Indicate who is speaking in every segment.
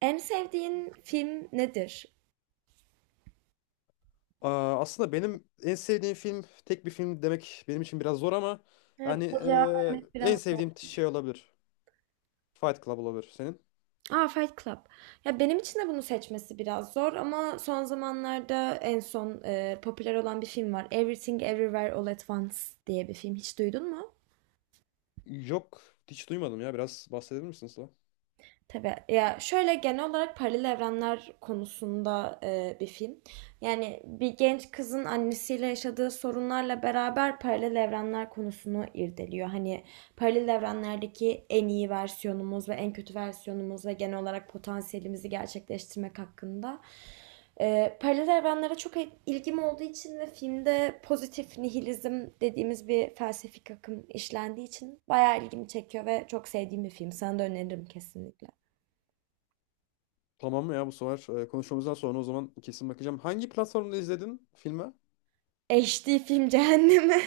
Speaker 1: En sevdiğin film nedir?
Speaker 2: Aa, aslında benim en sevdiğim film tek bir film demek benim için biraz zor ama
Speaker 1: Evet,
Speaker 2: yani
Speaker 1: bu cevap vermek biraz
Speaker 2: en
Speaker 1: zor.
Speaker 2: sevdiğim şey olabilir. Fight Club olabilir senin.
Speaker 1: Aa, Fight Club. Ya benim için de bunu seçmesi biraz zor ama son zamanlarda en son popüler olan bir film var. Everything Everywhere All at Once diye bir film. Hiç duydun mu?
Speaker 2: Yok hiç duymadım ya biraz bahsedebilir misin Sıla?
Speaker 1: Tabii. Ya şöyle genel olarak paralel evrenler konusunda bir film. Yani bir genç kızın annesiyle yaşadığı sorunlarla beraber paralel evrenler konusunu irdeliyor. Hani paralel evrenlerdeki en iyi versiyonumuz ve en kötü versiyonumuz ve genel olarak potansiyelimizi gerçekleştirmek hakkında. Paralel evrenlere çok ilgim olduğu için ve filmde pozitif nihilizm dediğimiz bir felsefik akım işlendiği için bayağı ilgimi çekiyor ve çok sevdiğim bir film. Sana da öneririm kesinlikle.
Speaker 2: Tamam mı ya bu sefer konuşmamızdan sonra o zaman kesin bakacağım. Hangi platformda izledin filmi?
Speaker 1: HD film cehennemi.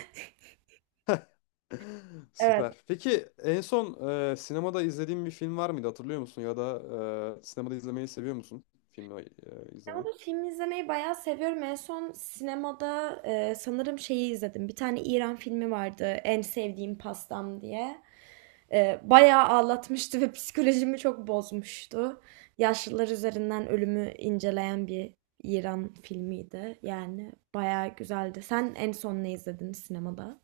Speaker 1: Evet.
Speaker 2: Süper. Peki en son sinemada izlediğin bir film var mıydı hatırlıyor musun? Ya da sinemada izlemeyi seviyor musun? Filmi izlemeyi.
Speaker 1: Sinemada film izlemeyi bayağı seviyorum. En son sinemada sanırım şeyi izledim. Bir tane İran filmi vardı. En sevdiğim pastam diye. Bayağı ağlatmıştı ve psikolojimi çok bozmuştu. Yaşlılar üzerinden ölümü inceleyen bir İran filmiydi. Yani bayağı güzeldi. Sen en son ne izledin sinemada?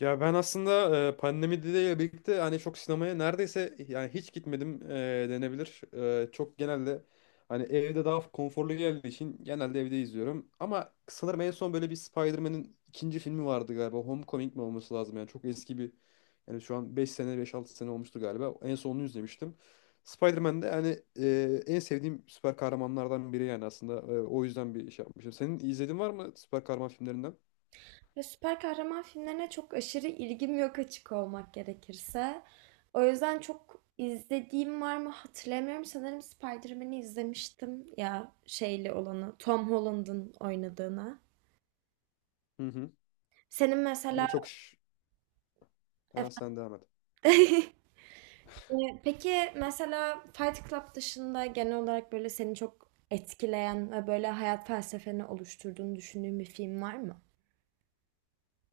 Speaker 2: Ya ben aslında pandemiyle birlikte hani çok sinemaya neredeyse yani hiç gitmedim denebilir. Çok genelde hani evde daha konforlu geldiği için genelde evde izliyorum. Ama sanırım en son böyle bir Spider-Man'in ikinci filmi vardı galiba. Homecoming mi olması lazım yani çok eski bir yani şu an 5 sene beş altı sene olmuştu galiba. En son onu izlemiştim. Spider-Man de hani en sevdiğim süper kahramanlardan biri yani aslında. O yüzden bir şey yapmışım. Senin izlediğin var mı süper kahraman filmlerinden?
Speaker 1: Ya süper kahraman filmlerine çok aşırı ilgim yok açık olmak gerekirse. O yüzden çok izlediğim var mı hatırlamıyorum. Sanırım Spider-Man'i izlemiştim ya şeyli olanı. Tom Holland'ın oynadığını.
Speaker 2: Hı hı.
Speaker 1: Senin mesela
Speaker 2: Ama çok... şş- Ha, sen devam et.
Speaker 1: Peki mesela Fight Club dışında genel olarak böyle seni çok etkileyen ve böyle hayat felsefeni oluşturduğunu düşündüğün bir film var mı?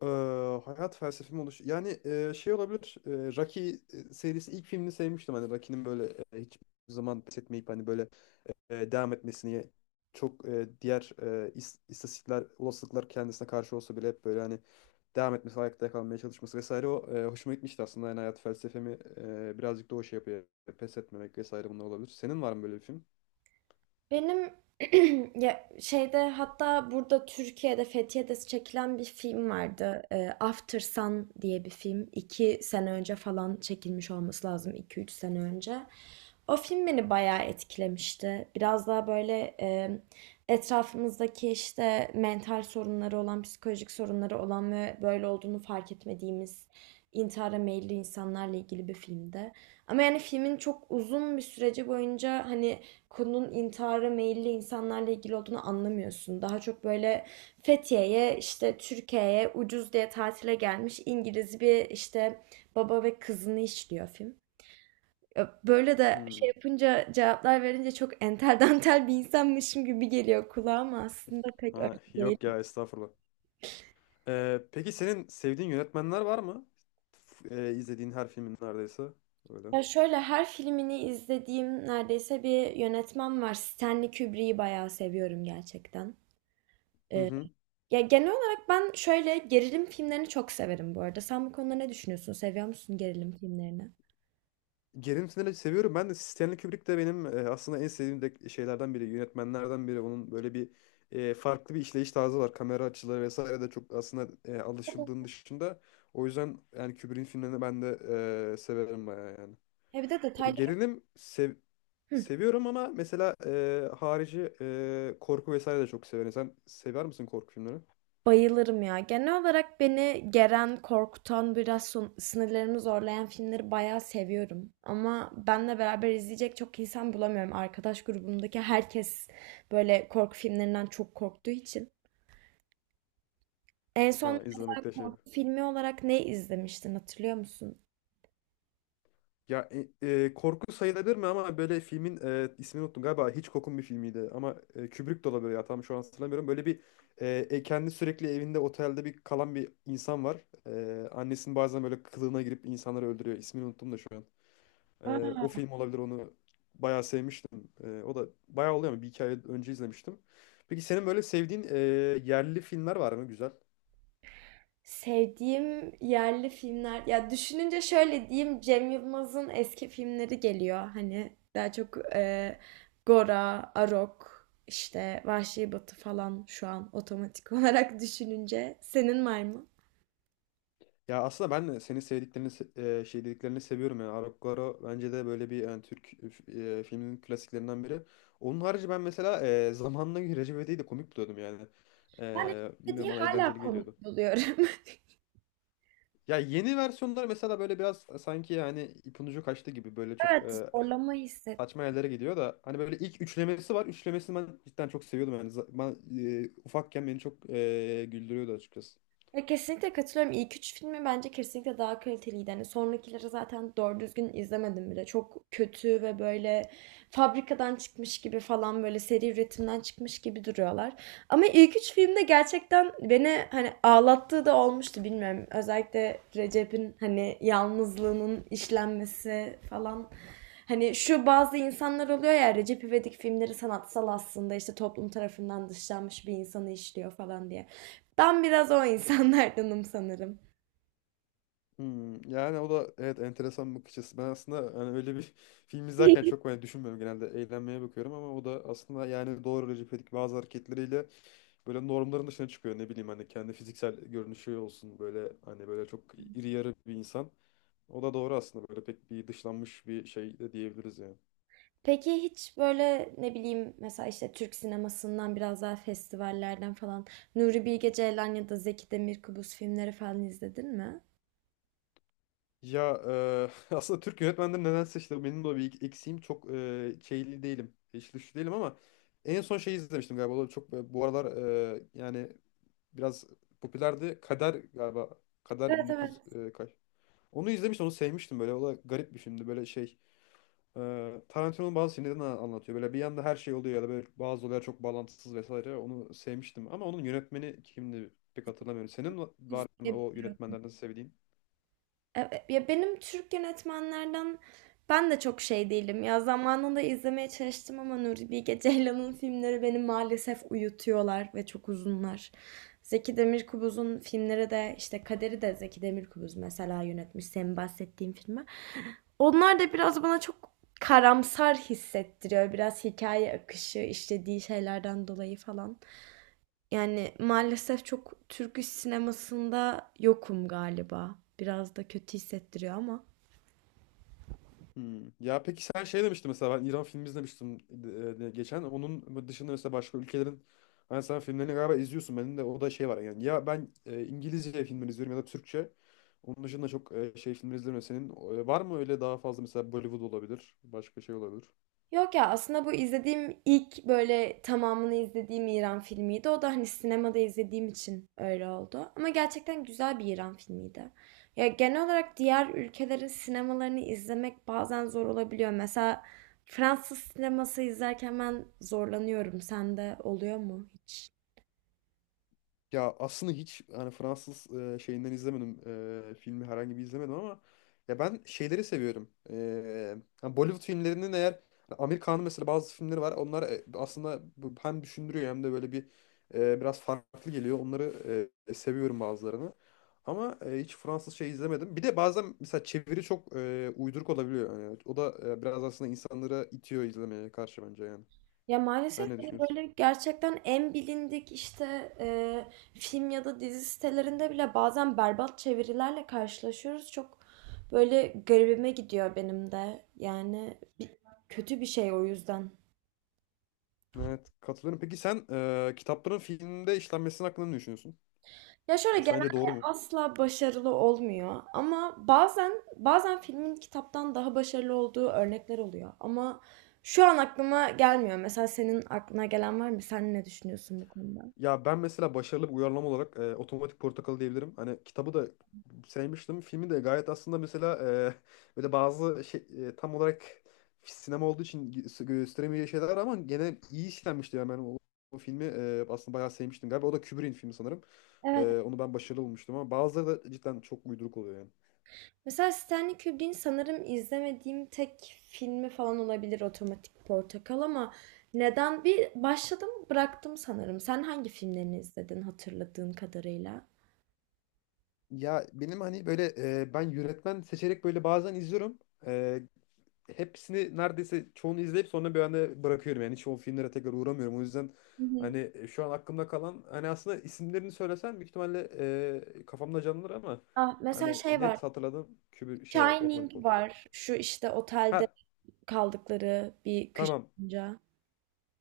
Speaker 2: Eee, hayat felsefem oluş. Yani şey olabilir. Rocky serisi ilk filmini sevmiştim. Hani Rocky'nin böyle hiçbir zaman pes etmeyip hani böyle devam etmesini çok diğer istatistikler, olasılıklar kendisine karşı olsa bile hep böyle hani devam etmesi, ayakta kalmaya çalışması vesaire o hoşuma gitmişti aslında. Yani hayat felsefemi birazcık da o şey yapıyor. Pes etmemek vesaire bunlar olabilir. Senin var mı böyle bir film?
Speaker 1: Benim ya şeyde hatta burada Türkiye'de Fethiye'de çekilen bir film vardı. After Sun diye bir film. İki sene önce falan çekilmiş olması lazım. İki üç sene önce. O film beni bayağı etkilemişti. Biraz daha böyle etrafımızdaki işte mental sorunları olan, psikolojik sorunları olan ve böyle olduğunu fark etmediğimiz intihara meyilli insanlarla ilgili bir filmdi. Ama yani filmin çok uzun bir süreci boyunca hani konunun intihara meyilli insanlarla ilgili olduğunu anlamıyorsun. Daha çok böyle Fethiye'ye, işte Türkiye'ye ucuz diye tatile gelmiş İngiliz bir işte baba ve kızını işliyor film. Böyle de
Speaker 2: Hmm.
Speaker 1: şey yapınca cevaplar verince çok entel dantel bir insanmışım gibi geliyor kulağıma aslında pek öyle
Speaker 2: Ha,
Speaker 1: değil.
Speaker 2: yok ya estağfurullah. Peki senin sevdiğin yönetmenler var mı? İzlediğin her filmin neredeyse. Öyle.
Speaker 1: Ya şöyle her filmini izlediğim neredeyse bir yönetmen var. Stanley Kubrick'i bayağı seviyorum gerçekten.
Speaker 2: Hı
Speaker 1: Ee,
Speaker 2: hı.
Speaker 1: Ya, genel olarak ben şöyle, gerilim filmlerini çok severim bu arada. Sen bu konuda ne düşünüyorsun? Seviyor musun gerilim filmlerini?
Speaker 2: Gerilim Sinir'i seviyorum. Ben de Stanley Kubrick de benim aslında en sevdiğim de şeylerden biri, yönetmenlerden biri. Onun böyle bir farklı bir işleyiş tarzı var. Kamera açıları vesaire de çok aslında alışıldığın dışında. O yüzden yani Kubrick'in filmlerini ben de severim bayağı yani.
Speaker 1: He, bir de detayları.
Speaker 2: Gerilim
Speaker 1: Hı.
Speaker 2: seviyorum ama mesela harici korku vesaire de çok severim. Sen sever misin korku filmleri?
Speaker 1: Bayılırım ya. Genel olarak beni geren, korkutan, biraz sınırlarımı zorlayan filmleri bayağı seviyorum. Ama benle beraber izleyecek çok insan bulamıyorum. Arkadaş grubumdaki herkes böyle korku filmlerinden çok korktuğu için. En son
Speaker 2: Ha, izlemekte şey.
Speaker 1: korku filmi olarak ne izlemiştin hatırlıyor musun?
Speaker 2: Ya korku sayılabilir mi ama böyle filmin ismini unuttum galiba Hitchcock'un bir filmiydi ama Kubrick de olabilir ya tam şu an hatırlamıyorum. Böyle bir kendi sürekli evinde otelde bir kalan bir insan var. Annesinin bazen böyle kılığına girip insanları öldürüyor. İsmini unuttum da şu an. O film olabilir onu bayağı sevmiştim. O da bayağı oluyor ama bir iki ay önce izlemiştim. Peki senin böyle sevdiğin yerli filmler var mı güzel?
Speaker 1: Sevdiğim yerli filmler ya düşününce şöyle diyeyim, Cem Yılmaz'ın eski filmleri geliyor. Hani daha çok Gora, Arok, işte Vahşi Batı falan şu an otomatik olarak düşününce. Senin var mı?
Speaker 2: Ya aslında ben de senin sevdiklerini şey dediklerini seviyorum yani Arap Garo bence de böyle bir yani Türk filminin klasiklerinden biri. Onun harici ben mesela zamanına göre Recep İvedik'i de komik buluyordum yani.
Speaker 1: Ben Eşit'teki
Speaker 2: Bilmiyorum bana
Speaker 1: hala
Speaker 2: eğlenceli geliyordu.
Speaker 1: komik buluyorum.
Speaker 2: Ya yeni versiyonlar mesela böyle biraz sanki yani ipin ucu kaçtı gibi böyle çok
Speaker 1: Evet, zorlama hisset.
Speaker 2: saçma yerlere gidiyor da hani böyle ilk üçlemesi var. Üçlemesini ben cidden çok seviyordum yani. Ben ufakken beni çok güldürüyordu açıkçası.
Speaker 1: Ya kesinlikle katılıyorum. İlk üç filmi bence kesinlikle daha kaliteliydi. Hani sonrakileri zaten doğru düzgün izlemedim bile. Çok kötü ve böyle fabrikadan çıkmış gibi falan böyle seri üretimden çıkmış gibi duruyorlar. Ama ilk üç filmde gerçekten beni hani ağlattığı da olmuştu, bilmiyorum. Özellikle Recep'in hani yalnızlığının işlenmesi falan. Hani şu bazı insanlar oluyor ya Recep İvedik filmleri sanatsal aslında işte toplum tarafından dışlanmış bir insanı işliyor falan diye. Ben biraz o insanlardanım sanırım.
Speaker 2: Hmm, yani o da evet enteresan bir bakış açısı. Ben aslında hani öyle bir film izlerken çok böyle düşünmüyorum genelde eğlenmeye bakıyorum ama o da aslında yani doğru Recep İvedik bazı hareketleriyle böyle normların dışına çıkıyor ne bileyim hani kendi fiziksel görünüşü olsun böyle hani böyle çok iri yarı bir insan. O da doğru aslında böyle pek bir dışlanmış bir şey de diyebiliriz yani.
Speaker 1: Peki hiç böyle ne bileyim mesela işte Türk sinemasından biraz daha festivallerden falan Nuri Bilge Ceylan ya da Zeki Demirkubuz filmleri falan izledin mi?
Speaker 2: Ya aslında Türk yönetmenleri nedense işte benim de o bir eksiğim çok şeyli değilim. Hiç güçlü değilim ama en son şey izlemiştim galiba. O da çok bu aralar yani biraz popülerdi. Kader galiba. Kader
Speaker 1: Evet
Speaker 2: 1900 kaç. Onu izlemiştim, onu sevmiştim böyle. O da garip bir filmdi. Böyle şey, Tarantino'nun bazı filmlerini anlatıyor. Böyle bir yanda her şey oluyor ya da böyle bazı olaylar çok bağlantısız vesaire. Onu sevmiştim ama onun yönetmeni kimdi pek hatırlamıyorum. Senin var mı
Speaker 1: evet.
Speaker 2: o yönetmenlerden sevdiğin?
Speaker 1: Evet, ya benim Türk yönetmenlerden ben de çok şey değilim. Ya zamanında izlemeye çalıştım ama Nuri Bilge Ceylan'ın filmleri beni maalesef uyutuyorlar ve çok uzunlar. Zeki Demirkubuz'un filmleri de işte Kader'i de Zeki Demirkubuz mesela yönetmiş senin bahsettiğin filmi. Onlar da biraz bana çok karamsar hissettiriyor. Biraz hikaye akışı, işlediği şeylerden dolayı falan. Yani maalesef çok Türk iş sinemasında yokum galiba. Biraz da kötü hissettiriyor ama.
Speaker 2: Hmm. Ya peki sen şey demiştin mesela ben İran filmi izlemiştim geçen. Onun dışında mesela başka ülkelerin hani sen filmlerini galiba izliyorsun. Benim de o da şey var yani. Ya ben İngilizce filmleri izliyorum ya da Türkçe. Onun dışında çok şey filmleri izlemiyorum. Senin var mı öyle daha fazla mesela Bollywood olabilir. Başka şey olabilir.
Speaker 1: Yok ya aslında bu izlediğim ilk böyle tamamını izlediğim İran filmiydi. O da hani sinemada izlediğim için öyle oldu. Ama gerçekten güzel bir İran filmiydi. Ya genel olarak diğer ülkelerin sinemalarını izlemek bazen zor olabiliyor. Mesela Fransız sineması izlerken ben zorlanıyorum. Sende oluyor mu hiç?
Speaker 2: Ya aslında hiç hani Fransız şeyinden izlemedim. Filmi herhangi bir izlemedim ama ya ben şeyleri seviyorum. Yani Bollywood filmlerinin eğer Amerikan'ın mesela bazı filmleri var. Onlar aslında hem düşündürüyor hem de böyle bir biraz farklı geliyor. Onları seviyorum bazılarını. Ama hiç Fransız şey izlemedim. Bir de bazen mesela çeviri çok uyduruk olabiliyor. Yani o da biraz aslında insanları itiyor izlemeye karşı bence yani.
Speaker 1: Ya
Speaker 2: Sen
Speaker 1: maalesef
Speaker 2: ne
Speaker 1: hani
Speaker 2: düşünüyorsun?
Speaker 1: böyle gerçekten en bilindik işte film ya da dizi sitelerinde bile bazen berbat çevirilerle karşılaşıyoruz. Çok böyle garibime gidiyor benim de. Yani kötü bir şey o yüzden.
Speaker 2: Evet, katılıyorum. Peki sen kitapların filmde işlenmesinin hakkında ne düşünüyorsun?
Speaker 1: Ya şöyle
Speaker 2: Sence doğru
Speaker 1: genelde
Speaker 2: mu?
Speaker 1: asla başarılı olmuyor ama bazen filmin kitaptan daha başarılı olduğu örnekler oluyor. Ama şu an aklıma gelmiyor. Mesela senin aklına gelen var mı? Sen ne düşünüyorsun bu konuda?
Speaker 2: Ya ben mesela başarılı bir uyarlama olarak Otomatik Portakal diyebilirim. Hani kitabı da sevmiştim. Filmi de gayet aslında mesela böyle bazı şey tam olarak sinema olduğu için gösteremeyeceği şeyler var ama gene iyi işlenmişti. Yani ben o filmi aslında bayağı sevmiştim galiba. O da Kubrick'in filmi sanırım.
Speaker 1: Evet.
Speaker 2: Onu ben başarılı bulmuştum ama bazıları da cidden çok uyduruk oluyor yani.
Speaker 1: Mesela Stanley Kubrick'in sanırım izlemediğim tek filmi falan olabilir Otomatik Portakal ama neden bir başladım bıraktım sanırım. Sen hangi filmlerini izledin hatırladığın kadarıyla?
Speaker 2: Ya benim hani böyle ben yönetmen seçerek böyle bazen izliyorum. E, Hepsini neredeyse çoğunu izleyip sonra bir anda bırakıyorum. Yani hiç o filmlere tekrar uğramıyorum. O yüzden
Speaker 1: Hı hı.
Speaker 2: hani şu an aklımda kalan hani aslında isimlerini söylesem büyük ihtimalle kafamda canlanır ama
Speaker 1: Ah, mesela
Speaker 2: hani
Speaker 1: şey var.
Speaker 2: net hatırladığım kübür şey var. Otomatik
Speaker 1: Shining
Speaker 2: Portakal.
Speaker 1: var. Şu işte otelde
Speaker 2: Ha
Speaker 1: kaldıkları bir kış
Speaker 2: tamam.
Speaker 1: boyunca.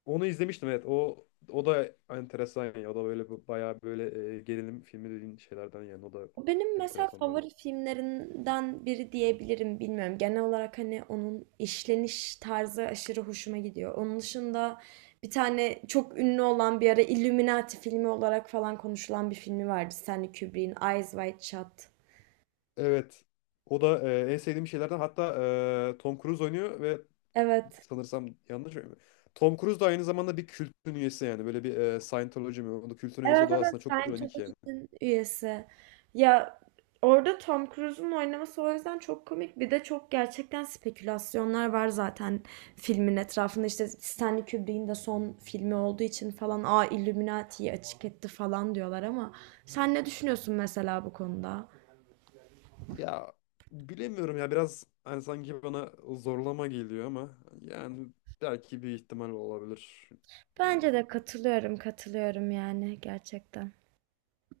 Speaker 2: Onu izlemiştim evet. O da enteresan ya. O da böyle bayağı böyle gerilim filmi dediğin şeylerden yani. O da
Speaker 1: O benim mesela
Speaker 2: enteresan.
Speaker 1: favori filmlerinden biri diyebilirim, bilmiyorum. Genel olarak hani onun işleniş tarzı aşırı hoşuma gidiyor. Onun dışında bir tane çok ünlü olan bir ara Illuminati filmi olarak falan konuşulan bir filmi vardı. Stanley Kubrick'in Eyes Wide Shut.
Speaker 2: Evet. O da en sevdiğim şeylerden. Hatta Tom Cruise oynuyor ve
Speaker 1: Evet.
Speaker 2: sanırsam yanlış mı? Tom Cruise da aynı zamanda bir kültün üyesi yani. Böyle bir Scientology mi? O da kültün üyesi.
Speaker 1: Evet
Speaker 2: O da
Speaker 1: evet
Speaker 2: aslında çok
Speaker 1: ben
Speaker 2: ironik yani.
Speaker 1: Topik'in üyesi. Ya orada Tom Cruise'un oynaması o yüzden çok komik. Bir de çok gerçekten spekülasyonlar var zaten filmin etrafında. İşte Stanley Kubrick'in de son filmi olduğu için falan aa Illuminati'yi açık etti falan diyorlar ama sen ne düşünüyorsun mesela bu konuda?
Speaker 2: Ya bilemiyorum ya. Biraz hani sanki bana zorlama geliyor ama yani belki bir ihtimal olabilir. Yani.
Speaker 1: Bence de katılıyorum katılıyorum yani gerçekten.